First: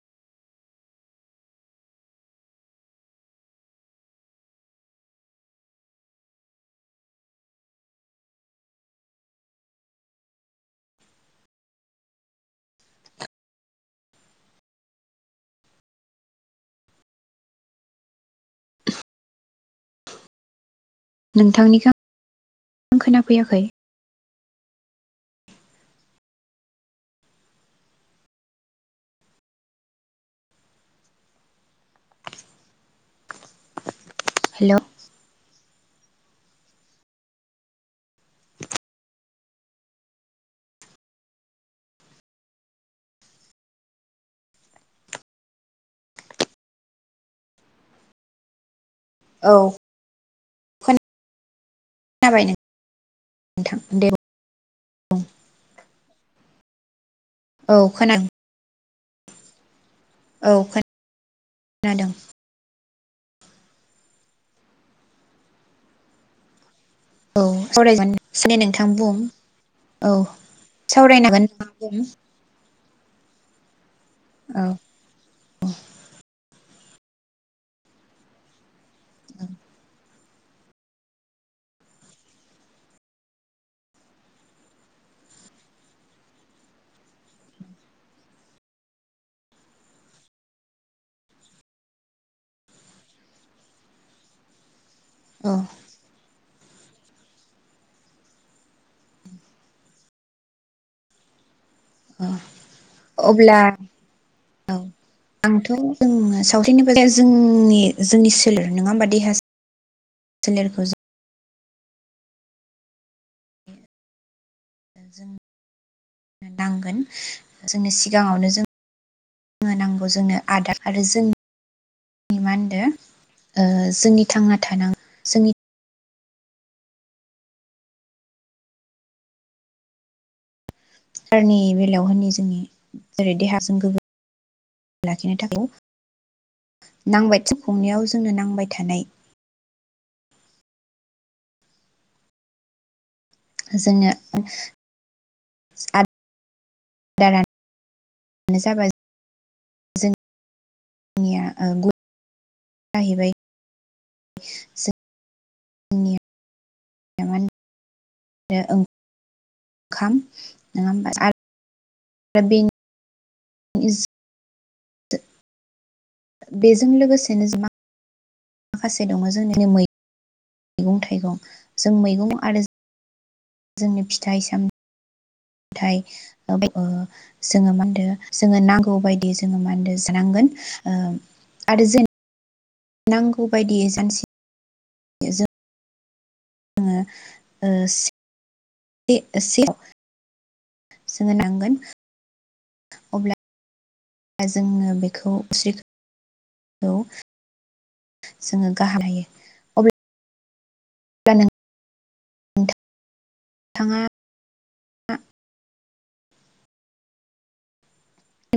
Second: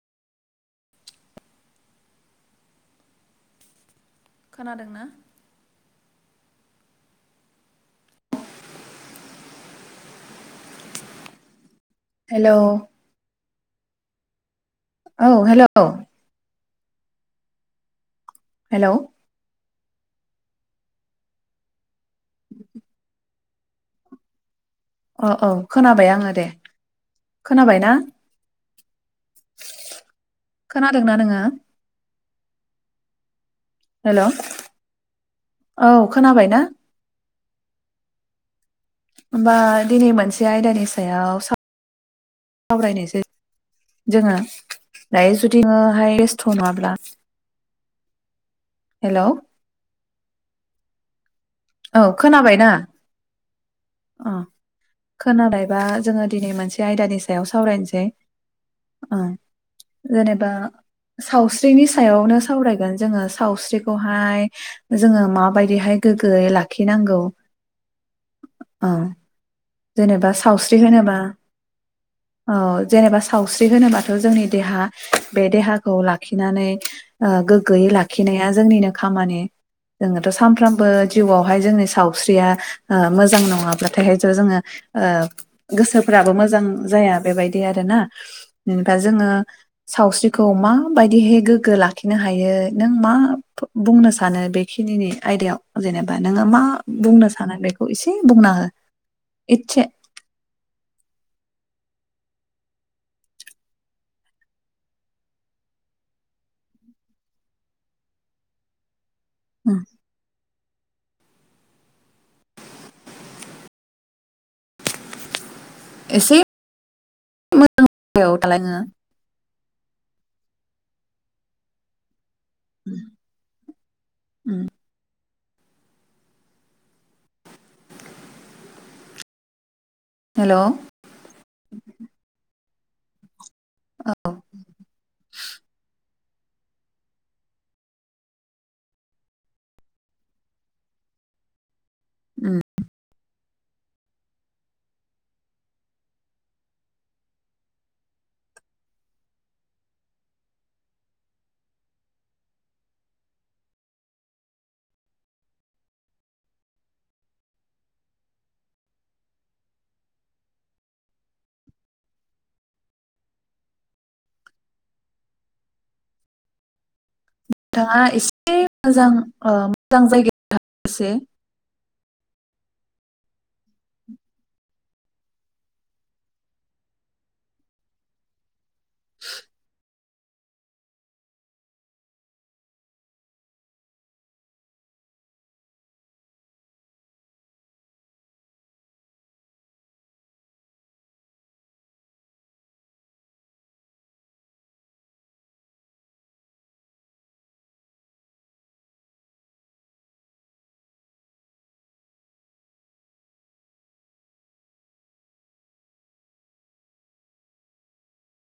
खोनादोंना? हेल'! औ hello! Hello! नोंथांनिखौ आं खोनाफैयाखै! अ औ खोनाबाय आङो दे खोनाबाय ना खोनादोंना नोङो? हेल'! हेल'! औ खोनाबाय ना? [unintelligible] होमबा दिनै मोनसे आयदानि सायाव सावरायनायसै जोङो दायो जुदि नोङोहाय बेस्थ' नङाब्ला? हेल'! औ औ खोनाबाय खोनाबायना? नोंथां दे ओं खोनाबायबा जोङो दिनै मोनसे जाय आयदानि सा सायाव औ सावरायनोसै। खोनादों ओं। जेनेबा औ सावस्रिनि खोनादों सायावनो सावरायगोन। जोङो सावस्रिखौहाय जोङो माबायदिहाय गोगो गै लाख [unintelligible] औ सारायनोसैब्लालाय ओ नोंथां बुं औ जेनेबा सावस्रि होनोबा सावरायनो हागोन नोंथां बुं औ जेनेबा सावस्रि होनोबा थ' जोंनि औ देहा बे देहाखौ लाखिनानै ओ गोग्गोयै लाखिनाया जोंनिनो खामानि जोङो थ' सामफ्रामबो जिउआवहाय जोंनि सावस्रिया ओ मोजां नङाब्लाथाय हायथ' जोङो ओ गोसोफ्राबो मोजां जाया बेबायदि आरोना दा जोङो सावस्रिखौ माबायदिहै गोग्गो लाखिनो हायो नों मा फ बुंनो सानो बेखि खिदिनि औ आयदायाव जेनेबा नोङो मा बुंनो साना बेखौ इसे बुंना हो। इतसे औ अब्ला औ आंथ' जों सावस्रिनि बादै जोंनि जोंनि सोलेर नङा ओमबा देहा उम लेरफोजो जों एसे नांगोन मोजां जोंनो जायगायाव सिगाङावनो दालाङो जों नांगौ जोंनो आदार आरो जों मा होनदो ओ जोंनि थांना थानां जोंनि हेलौ सारनि बेलायाव होननि जोंनि जेरै देहा जों गोग्गो लाखिनो थाखाय नांबाय थिखंनियाव जोंनो नांबाय थानाय। उम जोंनो [unintelligible] जाबाय जोंनिया ओ गु जाहैबाय जों [unintelligible] बेजों लोगोस थाङा इस माखासे दङ जोंनि मैगं एसे थाइगं जों मैगं आरो जोंनि फिथाइ साम थाइ ओ जोङो मा होनदो जोङो नां गौ बायदियै जोङो मा होनदो जो नांगोन ओम आरो जोन नांगौ बायदियै जानसि ङो ओ से ए सेयाव जोङो नांगोन अब्ला जोङो बेखौ [unintelligible] खौ जोङो गाहाम हायो अब्ल अब्ला नों थां थाङा आ